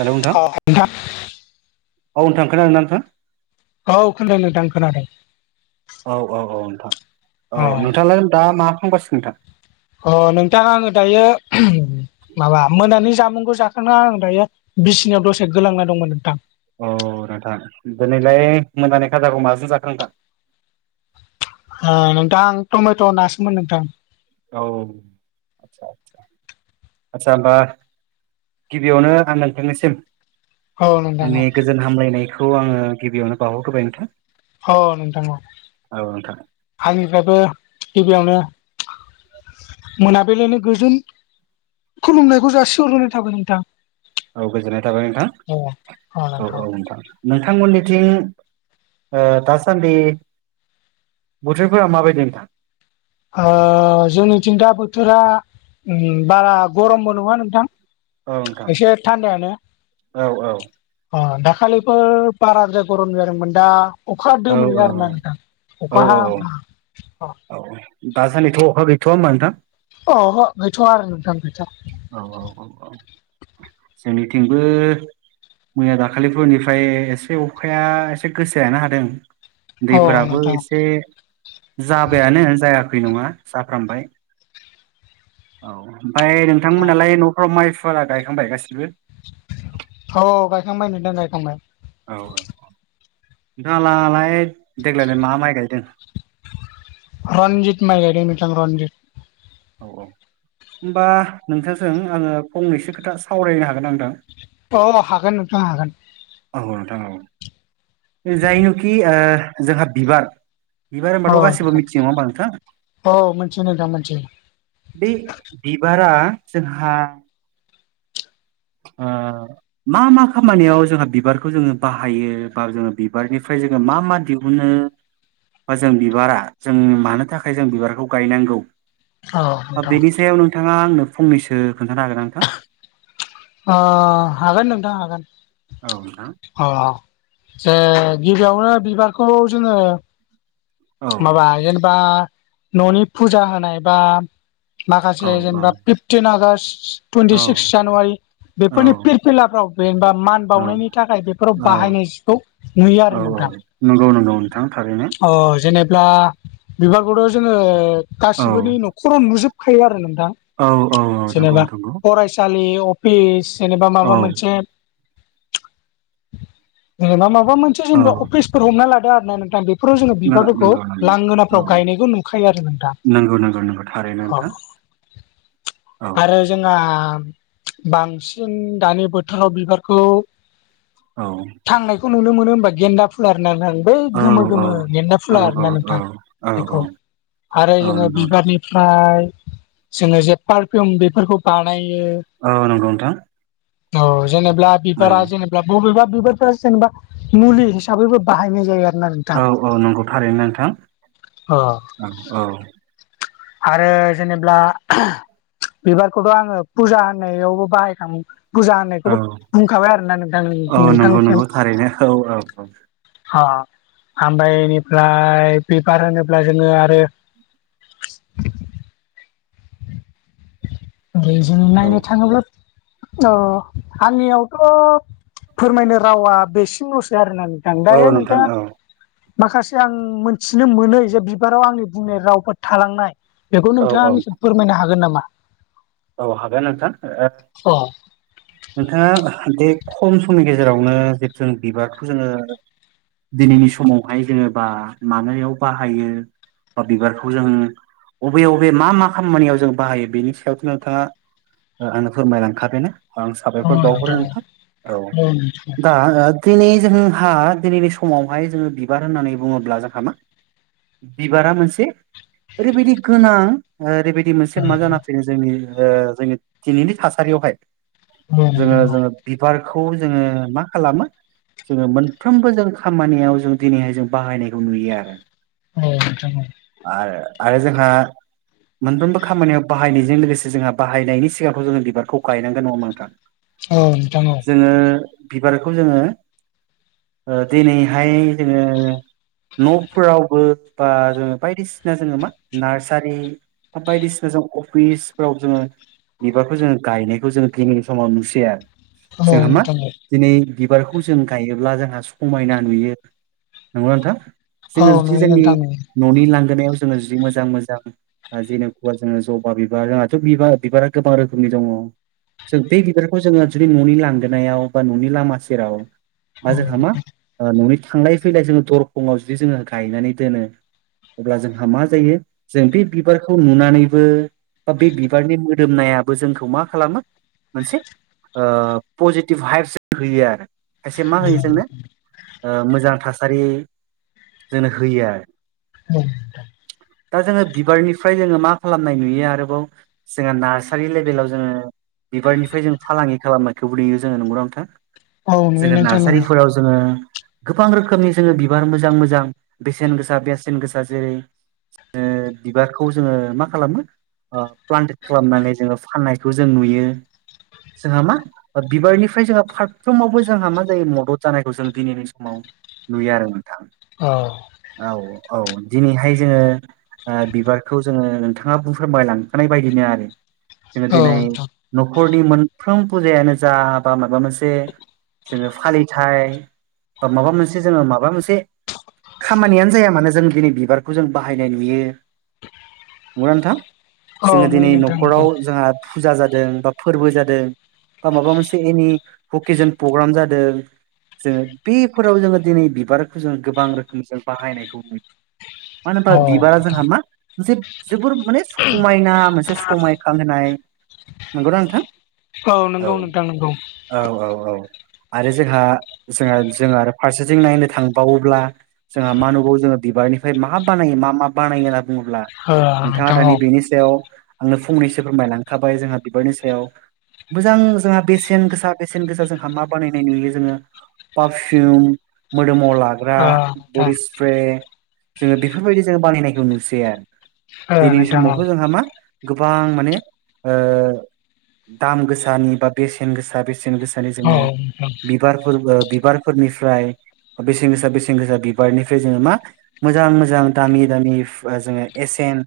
हेल' नोंथां औ नोंथां औ नोंथां खोनादों ना नोंथां? औ खोनादों नोंथां खोनादों। औ औ औ नोंथां औ नोंथाङालाय दा मा फांबासिग नोंथां? अ नोंथाङा आङो दायो माबा मोनानि जामुंखौ जाखांा आं दायो बिसिनिाव दसे गोलांना दंमोन नोंथां। अ नथा दिनैलाय मोनजानाय खाजाखौ माजों जाखो नोंथां? नोंथां आं टमेट' नासोमोन नोंथां। औ आसा आदसा होमबा गिबियावनो आं नोंथांनिसिम औ नोंथां औ आंनि गोजोन हामलायनायखौ आङो गिबियावनो बावहरग्रोबाय नोंथां। औ नोंथां औ नोंथां आंनिफ्रायबो गिबियावनो मोनाबिलिायनो गोजोन खुलुमनायखौ जासिहरग्रोनाय थाबाय नोंथां। औ गोजोननाय थाबाय नोंथां औ औ औ नोंथां। नोंथांमोननिथिं ओ दासान्दि बोथोरफोरा माबायदि नोंथां? ओ जोंनि थिं दा बोथोरा बारा गरमबो नङा नोंथां। औ नोंथां एसे थान्दायानो। औ अ दाखालिबो बारजा गरम जादोंमोन दा अखा औ दोमोयो आरोना नोंथां औ अखा औ हाहां। अ औ दा सानदैथ' अखा गैथ'आ होमबा नोंथां? अ गैथ'वाआरो नोंथां गैथ'वा। औ औ औ औ जोंनिथिंबो मैया दाखालिफोरनिफ्राय एसे अखाया एसे गोसायानो हादों। औ दैफोराबो नोंथां एसे जाबायानो जायाखै नङा जाफ्रामबाय औ ओमफ्राय औ नोंथांमोनहालाय न'फ्राव माइफोराा गायखांबाय गासिबो? औ गायखांबाय नोंथां गायखांबाय। औ नोंथांआलाय देग्लाय मा माइ गायदों? रनजित माइ गाइदों नोंथां रनजित। औ औ होनोमबा नोंथांजों आङो फंनैसो खोथा सावरायनो हागोन ना नोंथां अ हागोन नोंथां हागोन औ नोंथां औ जायनोखि जोंहा बिबार बिबार होनबाथ' औ गासिबो नोंथां मिथियो नङा होमबा नोंथां औ मोनथियो नोंथां मोनथियो बे बिबारा जोंहा ओ मा मा खामानियाव जोंहा बिबारखौ जोङो बाहायो बा जोङो बिबारनिफ्राय जोङो मा मा दिब गबनो बा जों बिबारा जों मानो थाखाय जों बिबारखौ गायनांगौ औ नोंथां बेनि सायाव नोंथाङा आंनो फंनैसो खोन्थानो हागोन ना नोंथां अ हागोन नोंथां हागोन औ नोंथां अ जे गिबियावनो बिबारखौ जोङो माबा जेनेबा न'नि फुजा होनाय बा औ माखासे जेनेबा आग्ट टुइन्टि औ सिक्स जानुवारि बेफोरनि फिरफिलाफ्राव जेनेबा मान औ बावनायनि थाखाय बेफोराव औ बाहायनाय जिखौ औ औ नंगौ नंगौ नोंथां थारैनो जेनेबा बिबारखौथ' जोङो औ गासिबोनि न'खराव नुजोबखायो आरो नोंथां औ औ नंगौ जेनेबा नंगौ फरायसालि जेनेबा औ माबा मोनसे जेनेबा माबा मोनसे मोनसे औ जेनेबा अफिसफोर हमना लादो आरो ना नोंथां बेफोराव जोङो बिबारफोरखौ नंगौ नंगौ औ लांगोनाफ्राव गायनायखौ नुखायो आरो नोंथां नंगौ नंगौ नंगौ थारैनो अ नोंथां औ आरो जोंहा बांसिन दानि बोथोराव बिबारखौ औ थांनायखौ नुनो मोनो हबा गेन्दा फुलार होननानै आं बै औ गोमो गोमो गेन्दा औ फुला होननानै औ आरो औ जोङो नंगौ बिबारनि ओमफ्राय जोङो जे पारफिउम बेफोरखौ बानायो औ नंगौ नोंथां औ जेनेबा औ बिबारा जेने बबेबा बिबारफ जेनेबा मुलि हिसाबैबो बाहायनाय जायो आरो ना औ औ नंगौ थारैनो नोंथां अ औ आरो जेनेबा बिबारखौथ' आङो फुजा होननायावबो बाहायखामो फुजा औ होननायखौबो बुंखाबाय आरो ना नोंथां औ नंगौ नोंथांसिम नंगौ थारैनो औ औ अ ओमफ्राय बेनिफ्राय बिबार होनोब्ला जोङो आरो बे जोंनो औ नायनो थाङोब्ला अ आंनियावथ' फोरमायनो रावा बेसिनल'सो आरोना औ दायो नोंथां औ माखासे आं मोनथिनो मोनै जे बिबाराव आंनि बुंनाय रावफोर थालांनाय बेखौ औ औ नोंथाङा फोरमायनो हागोन नामा औ हागोन नोंथां औ नोंथाङा बे खम समनि गेजेरावनो जे जों बिबारखौ जोङो दिनैनि समावहाय जेनेबा मानायाव बाहायो बा बिबारखौ जों बबे बबे मा मा खामानियाव जों बाहायो बेनि सायाव जोङो आंनो फोरमायलांखाबायानो आं अ साबायखर बावहरो औ नोंथां औ दा ओ दिनै जोंहा दिनैनि समावहाय जोङो बिबार होननानै बुङोब्ला जोंहा मा बिबारा मोनसे ओरैबायदि गोनां ओरैबायदि मोनसे मा जाना फैयो जोंनि जोंनि दिनैनि थासारियावहाय जोङो जोङो बिबारखौ जोङो मा खालामो जोङो मोनफ्रोमबो जों खामानियाव जों दिनैहाय जों बाहायनायखौ नुयो आरो। औ नोंथां औ आरो जोंहा मोनफ्रोमबो खामानियाव बाहायनायजों लोगोसे जोंहा बाहायनायनि सिगांआवथ जोङो बिबारखौ गायनांगोन नङा होनबा नोंथां? औ नोंथां औ जोङो बिबारखौ जोङो ओ दिनैहाय जोङो न'फोरावबो बा जोङो बायदिसिना जोङो मा नार्सारि बायदिसिना जों अफिस आव जोङो बिबारखौ जोङो गायनायखौ जोङो गिनि समाव नुसैयो आरो जोंहा मा? नोंथां औ दिनै बिबारखौ जों गायोब्ला जोंहा समायना नुयो नंगौना नोंथां? औ नोंथां औ नोंथां औ नोंथां औ नोंथां औ जोङो औ जुदि नुयो जोंनि नोंथां नुयो न'नि लांगोनायाव जोङो जुदि मोजां मोजां जेनेखबा जोङो जबा बिबार रोङा बिबार बिबारा गोबां रोखोमनि दङ। जों बे बिबारखौ जोङो जुदि न'नि लांगोनायाव बा न'नि लामा सेराव औ बा औ जोंहा नुयो मा न'नि थांलाय फैलाय जोङो दरखंआव जुदि जोङो गायनानै दोनो अब्ला जोंहा मा जायो जों बे बिबारखौ नुनानैबो बा बे बिबारनि मोदोमनायाबो जोंखौ मा खालामो मोनसे ओ पजिटिभ हाइभस होयो आरो खायसे मा होयो जोंनो? ओ मोजां थासारि जोंनो होयो आरो। नोंथां नुयो दा जोङो बिबारनिफ्राय जोङो मा खालामनाय नुयो आरो। जोंहा नारसारि लेभेलाव जोङो बिबारनिफ्राय जों फालांगि खालामनायखौबो नयो जोङो नंगौ नोंथां जोङो नार्सारिफोराव जोङो गोबां रोखोमनि जोङो बिबार मोजां मोजां बेसेन गोसा बेसेन गोसा जेरै बिबारखौ जोङो मा खालामो? प्लान्टे खालामनानै जोङो फाननायखौ जों नुयो जोंहा मा? बिबारनिफ्राय जोंहा फारफ्रोमावबो जोंहा मा जायो मदद जानायखौ जों दिनैनि समाव नुयो आरो। नोंथां औ औ औ दिनैहाय जोङो बिबारखौ जोङो नोंथाङा बुं फोरमायलां ओखानाय बायदिनो आरो। जोङो औ दिनै नोंथां न'खरनि मोनफ्रोम फुजायानो जा बा माबा मोनसे जोङो फालिथाय बा माबा मोनसे जोङो माबा मोनसे खामानियानो जाया मानो जों दिनै बिबारखौ जों बाहायनाय नुयो नंगौना नोंथां? जोङो औ नुयो दिनै नोंथां नोंगौ न'खराव जोंहा फुजा जादों बा फोरबो जादों। बा माबा मोनसे एनि भकेजन प्रग्राम जादों। जोङो बेफोराव जोङो दिनै बिबारखौ जोङो गोबां रोखोम जों बाहायनायखौ नु मानो होनबा औ बिबारा नोंथां जोंहा मा मोनसे जोबोर माने स समायना मोनसे समायखां होनाय नंगौ ना नोंथां? औ नंगौ नोंथां नोंगौ। औ औ औ आरो जोंहा जोंहा जों आरो फारसेथिं नायनो थांबावोब्ला जोंहा मा नुगौ जोङो बिबारनिफ्राय मा बानायो मा मा बानायो होनना बुङोब्ला नोंथाङा नोंथां औ ओ दानि बिनि सायाव आंनो फंनैसो फोरमायलांखाबाय जोंहा बिबारनि सायाव मोजां जोंहा बेसेन गोसा बेसेन गोसा जोंहा मा बानायनाय नुयो जोङो पारफिउम मोदोमाव ला हाग्रा नोंथां बडि स्प्रे जोङो बेफोरबायदि जो बानायनायखौ नुसै आरो। ओ दिनैनि नोंथां औ समावथ' जोंहा मा गोबां माने दाम गोसानि बा बेसेन गोसा बेसेन गोसानि औ जोङो नोंथां बिबारफोर बिबार फोरनिफ्राय बेसेन गोसा बेसेन गोसा बिबारनिफ्राय जोङो मा? मोजां मोजां दामि दामि जोङो एसेन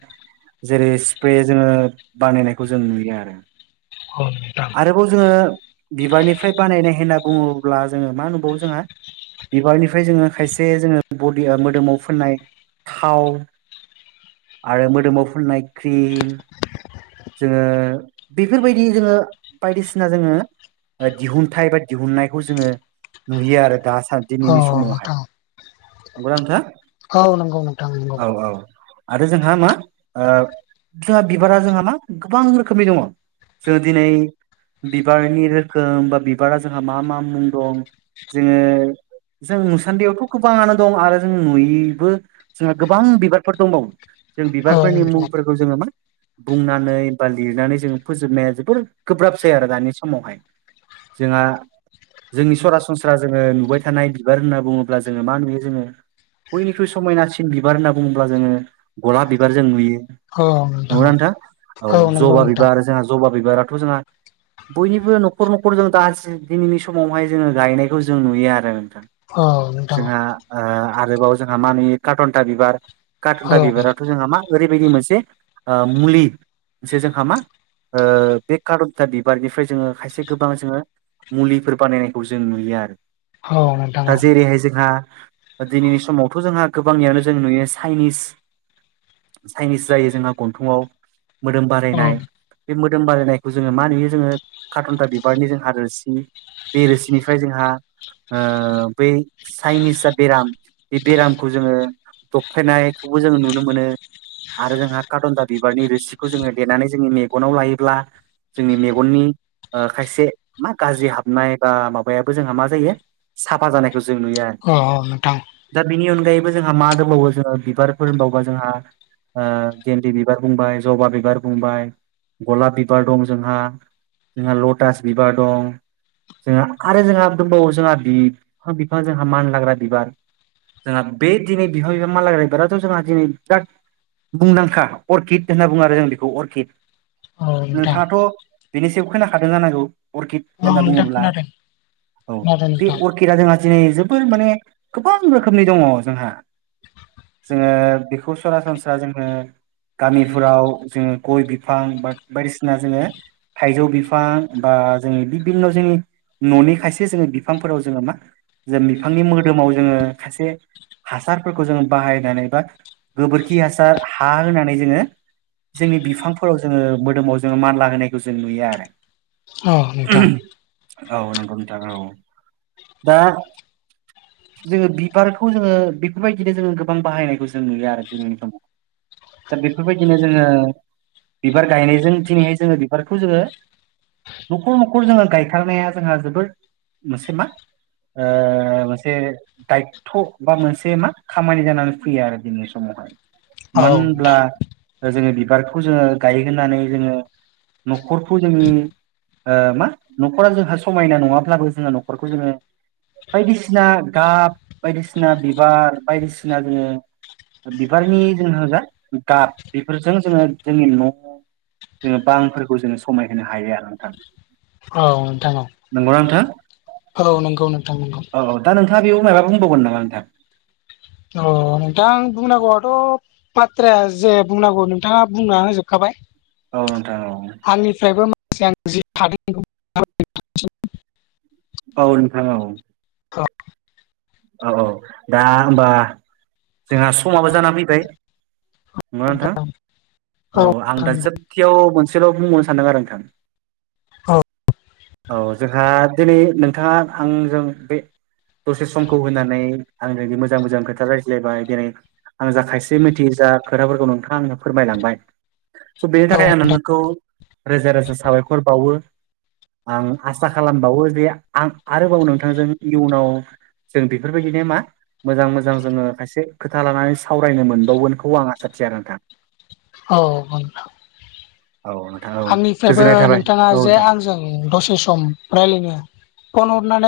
जेरै स्प्रे जोङो बानायनायखौ जों नुयो आरो औ नोंथां आरोबाव जोङो बिबारनिफ्राय बानायनाय होनना बुङोब्ला जोङो मा नुबावो जोंहा बिबारनिफ्राय जोङो खायसे जोङो बदि मोदोमाव फोननाय थाव आरो मोदोमाव फुननाय क्रिम जोङो बेफोरबायदि जोङो बायदिसिना जोङो दिहुनथाइ बा दिहुननायखौ जोङो नुयो आरो दाम आसा औ दिनैनि समावहाय नोंथां नंगौना नोंथां औ नंगौ नोंथां नंगौ औ औ आरो जोंहा मा जोंहा बिबारा जोंहा मा गोबां रोखोमनि दङ जों दिनै बिबारनि रोखोम बा बिबारा जोंहा मा मा मुं दं जोङो जों मुसान्दयावथ' गोबाङानो दं आरो जों नुयैबो जोंहा गोबां बिबारफोर दंबावो जों औ बिबारफोरनि नोंथां मुंफोरखौ जोङो मा बुंनानै बा लिरनानै जोङो फोजोबनाया जोबोर गोब्राब जै आरो दानि समावहाय जोंहा जोंनि सरासनस्रा जोङो नुबाय थानाय बिबार होनना बुङोब्ला जोङो मा नुयो जोङो बयनिख्रुइ समायनासिन बिबार होनना बुङोब्ला जोङो गलाब बिबार बिबार जों नुयो औ नोंथां औ नङगनाा नथा औ नंगौ जबा नोंथां बिबार जोंहा जबा बिबाराथ' जोंहा [inaudible] बयनिबो न'खर न'खर जों दा दिनैनि समावहाय जोङो गायनायखौ जों नुयो आरो नोंथां औ नोंथां जोंहा आरोबाव जोंहा मा नयो कारटनथा बिबार औ कार्टनथा औ बिबाराव जोंहा मा ओरैबायदि मोनसे मुलि मोनसे जोंहा मा ओ बे कारन्था बिबारनिफ्राय जोङो खायसे गोबां जोङो मुलिफोर बानायनायखौ जों नुयो आरो औ नोंथां दा औ जेरैहाय जोंहा दिनैनि समावथ' जोंहा गोबांनियावनो जों नुयो चाइनिस चाइनिस जायो जोंहा गन्थंआव मोदोम औ बारायनाय बे मोदोम बारायनायखौ जोङो मा नुयो जोङो कारथनथा बिबारनि जोंहा हादोरसि बे रोसिनिफ्राय जोंहा बै चाइनिस जा बेराम बे बेरामखौ जोङो दबफायनायखौबो जोंङो नुनो मोनो आरो जोंहा कारादनदा बिबारनि रोसिखौ जोङो लेनानै जोंनि मेगनाव लायोब्ला जोंनि मेगननि खायसे मा गाज्रि हाबनाय बा माबायाबो जोंहा मा जायो साफा जानायखौ जों नुयो आरो अ दा बेनि अनगायैबो जोंहा मा दंबावो जोङो बिबार फोरोंबावो बबा जोंहा गेन्दि बिबार बुंबाय जबा बिबार बुंबाय गलाब बिबार दं जोंहा जोंहा लटास बिबार दं जोंहा आरो जोंहा दंबावो जोंहा बिफां बिफां जोंहा मानलाग्रा बिबार जोंहा बे दिनै बिहां बिफां माललाग्रायबाराथ' जोंहा दिनै बिराद मुंदांखा अर्किड होनना बुङो आरो जों बेखौ अर्किड औ नोंथां औ नोंथां नोंथाङाथ' बेनिसायाव खोनाखादों जानांगौ अर्खिद होनना खोनादों बुङोब्ला औ बे नोंथां अर्किड जोंहा दिनै जोबोर माने गोबां रोखोमनि दङ जोंहा जोङो बेखौ सरासनस्रा जोङो गामिफोराव जोङो गय बिफां ब बायदिसिना जोङो थाइजौ बिफां बा जोंनि बिभिन्न' जोंनि न'नि खायसे जोङो बिफांफोराव जोङो मा जों बिफांनि मोदोमाव जोङो खायसे हासारफोरखौ जोङो बाहायनानै बा गोबोरखि हासार हा होनानै जोङो जोंनि बिफांफोराव जोङो मोदोमाव जोङो मानला होनायखौ जों नुयो आरो। औ नोंथां औ नोंथां औ औ नंगौ नोंथां औ दा जोङो बिबारखौ जोङो बेफोरबायदिनो जोङो गोबां बाहायनायखौ जों नुयो आरो दिनैनि समाव। दा बेफोरबायदिनो जोङो बिबार गायनायजों दिनैहाय जोङो बिबारखौ जोङो न'खर न'खर जोङो गायथारनाया जोंहा जोोबद मोनसे मा? ओ मोनसे दायथ' बा मोनसे मा खामानि जानानै फैयो आरो। जोंनि समावहा मानो होनब्ला जोङो बिबारखौ जोङो गायहोननानै जोङो न'खरखौ जोंनि ओ मा न'खरा जोंहा समायना नङाब्लाबो जोङो न'खरखौ जोङो बायदिसिना गाब बायदिसिना बिबार बायदिसिना जोङो बिबारनि जों जा गाब बेफोरजों जोङो जोंनि न' जोङो बांफोरखौ जोङो समायहोनो हायो आरो नोंथां। औ नोंथां औ नंगौना नोंथा? औ नंगौ नोंथां नोंगौ औ दा नोंथाङ बेयाव माबा बुंबावगोन नामा नोंथां? अ नोंथां आं बुंनांगौआथ' बाथ्रााया जे बुंनांगौ नोंथाङा बुंना जोबखाबाय। औ नोंथां औ आंनिफ्रायबो माखासे आं जि थादों औ नोंथां औ औ औ दा होमबा जोंहा समाबो जानानै फैबाय। नङा नोंथां औ आं दा जोबखयाव मोनसेल' बुंबावनो सानदों आरो नोंथां। औ औ जोंहा दिनै नोंथाङा आंजों बे दसे समखौ होनानै आं मोजां मोजां खोथा रायज्लायबाय दिनै आं जा खायसे मिथिययो जा खोथाफोरखौ नोंथाङा आंनो फोरमायलांबाय। स' बेनि औ थाखाय आं नोंथां नोंखौ रोजा रोजा साबायखर बावो। आं आसा खालामबावो जे आं आरोबाव नोंथांजों इयुनाव जों बेफोरबायदिनो मा? मोजां मोजां जोङो खायसे खोथा लानानै सावरायनो मोनबावगोनखौ आं आसा थि आरो नोंथां। औ नोंथां औ नोंथां औ आंनिफ्रायबो गोजोननाय थाबाय नोंथाङा औ जे नोंथां। आंजों दसे सम रायज्लायनो फन हरनानै